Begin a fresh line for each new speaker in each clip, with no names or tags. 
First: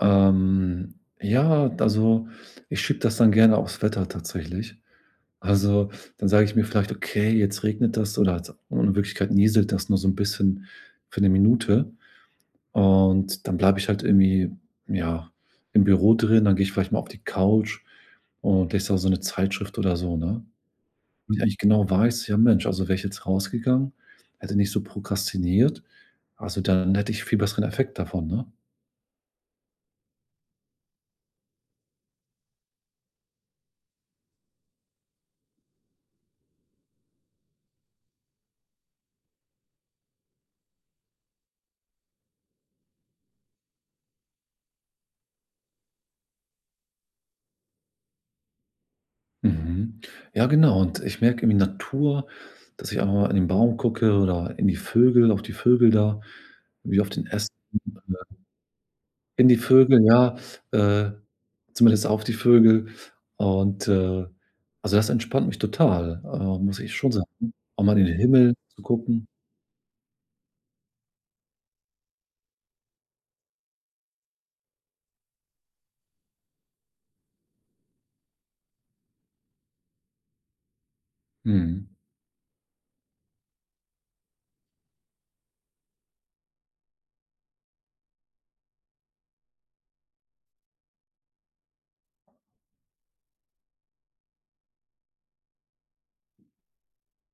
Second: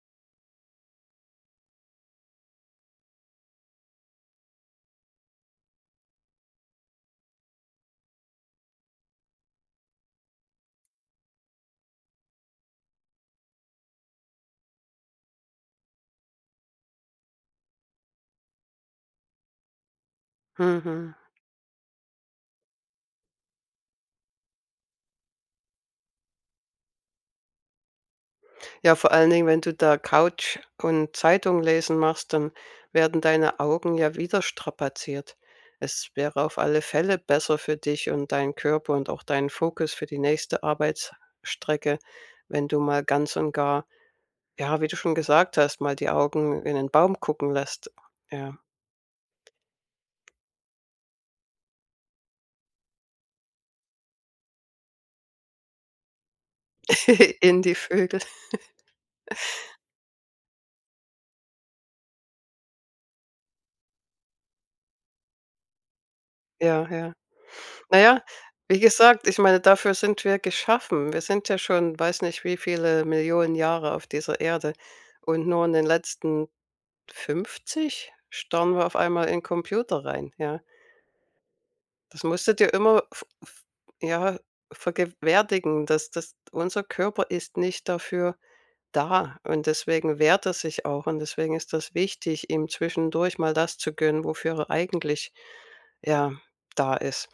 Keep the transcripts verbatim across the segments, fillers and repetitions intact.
Ähm, ja, also, ich schiebe das dann gerne aufs Wetter tatsächlich. Also, dann sage ich mir vielleicht: „Okay, jetzt regnet es” oder halt in Wirklichkeit nieselt das nur so 'n bisschen für 'ne Minute und dann bleibe ich halt irgendwie, ja, im Büro drin. Dann gehe ich vielleicht mal auf die Couch und lese da so 'ne Zeitschrift oder so, ne?
Mhm.
Und wenn ich genau weiß: „Ja, Mensch, also wäre ich jetzt rausgegangen, hätte nicht so prokrastiniert, also, dann hätte ich viel besseren Effekt davon”, ne?
Ja, vor allen Dingen, wenn du da Couch und Zeitung lesen machst, dann werden deine Augen ja wieder strapaziert. Es wäre auf alle Fälle besser für dich und deinen Körper und auch deinen Fokus für die nächste Arbeitsstrecke, wenn du mal ganz und gar, ja, wie du schon gesagt hast, mal die Augen in 'nen Baum gucken lässt, ja.
Mhm, ja genau, und ich merke, irgendwie Natur dass ich einmal auch in den Baum gucke oder in die Vögel auf die Vögel da, wie auf den Ästen
In die Vögel.
[unintelligible] in die Vögel, ja äh, zumindest auf die Vögel und, äh, also, das entspannt mich total, äh, muss
Ja,
ich schon
ja.
sagen auch mal
Na
in den
ja,
Himmel
wie
zu gucken.
gesagt, ich meine, dafür sind wir geschaffen. Wir sind ja schon, weiß nicht, wie viele Millionen Jahre auf dieser Erde, und nur in den letzten fünfzig starren wir auf einmal in Computer rein, ja.
Mhm.
Das musste dir immer v v ja, vergewerdigen, das das unser Körper ist nicht dafür da und deswegen wehrt er sich auch, und deswegen ist das wichtig, ihm zwischendurch mal das zu gönnen, wofür er eigentlich, ja, da ist.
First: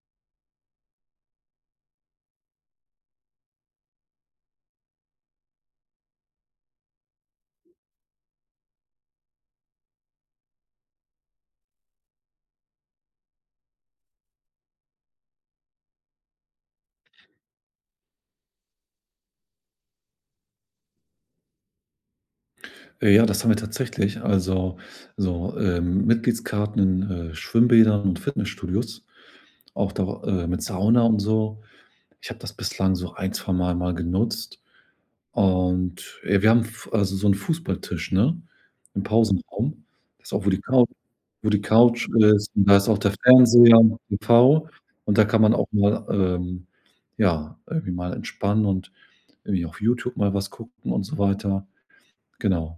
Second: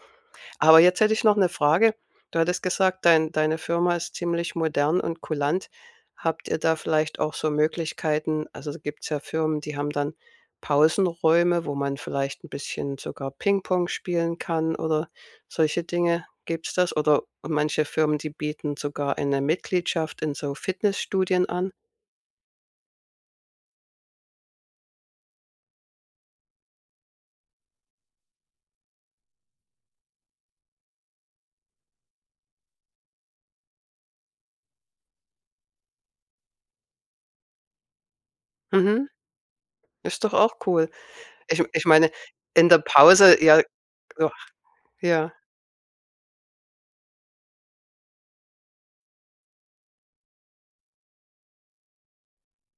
Aber jetzt hätte ich noch 'ne Frage. Du hattest gesagt, dein deine Firma ist ziemlich modern und kulant. Habt ihr da vielleicht auch so Möglichkeiten also, gibt's ja Firmen, die haben dann Pausenräume, wo man vielleicht 'n bisschen sogar Pingpong spielen kann oder solche Dinge. Gibt's das? Oder manche Firmen, die bieten sogar eine Mitgliedschaft in so Fitnessstudien an.
Ja, ja, das haben wir tatsächlich, also so, äh, Mitgliedskarten in, äh, Schwimmbädern und Fitnessstudios, auch da, äh, mit Sauna und so. Ich habe das bislang so ein, zwei Mal mal genutzt und, äh, wir haben 'n Fu also so 'n Fußballtisch, ne, im
Mhm,
Pausenraum.
ist
Das ist
doch
auch, wo
auch
die Couch
cool.
wo die
Ich ich
Couch
meine,
ist, und
in
da
der
ist auch der
Pause, ja
Fernseher und. [unintelligible] Und da
ja.
kann man auch mal, ähm, ja, irgendwie mal entspannen und irgendwie auf YouTube mal was gucken und so weiter. Genau.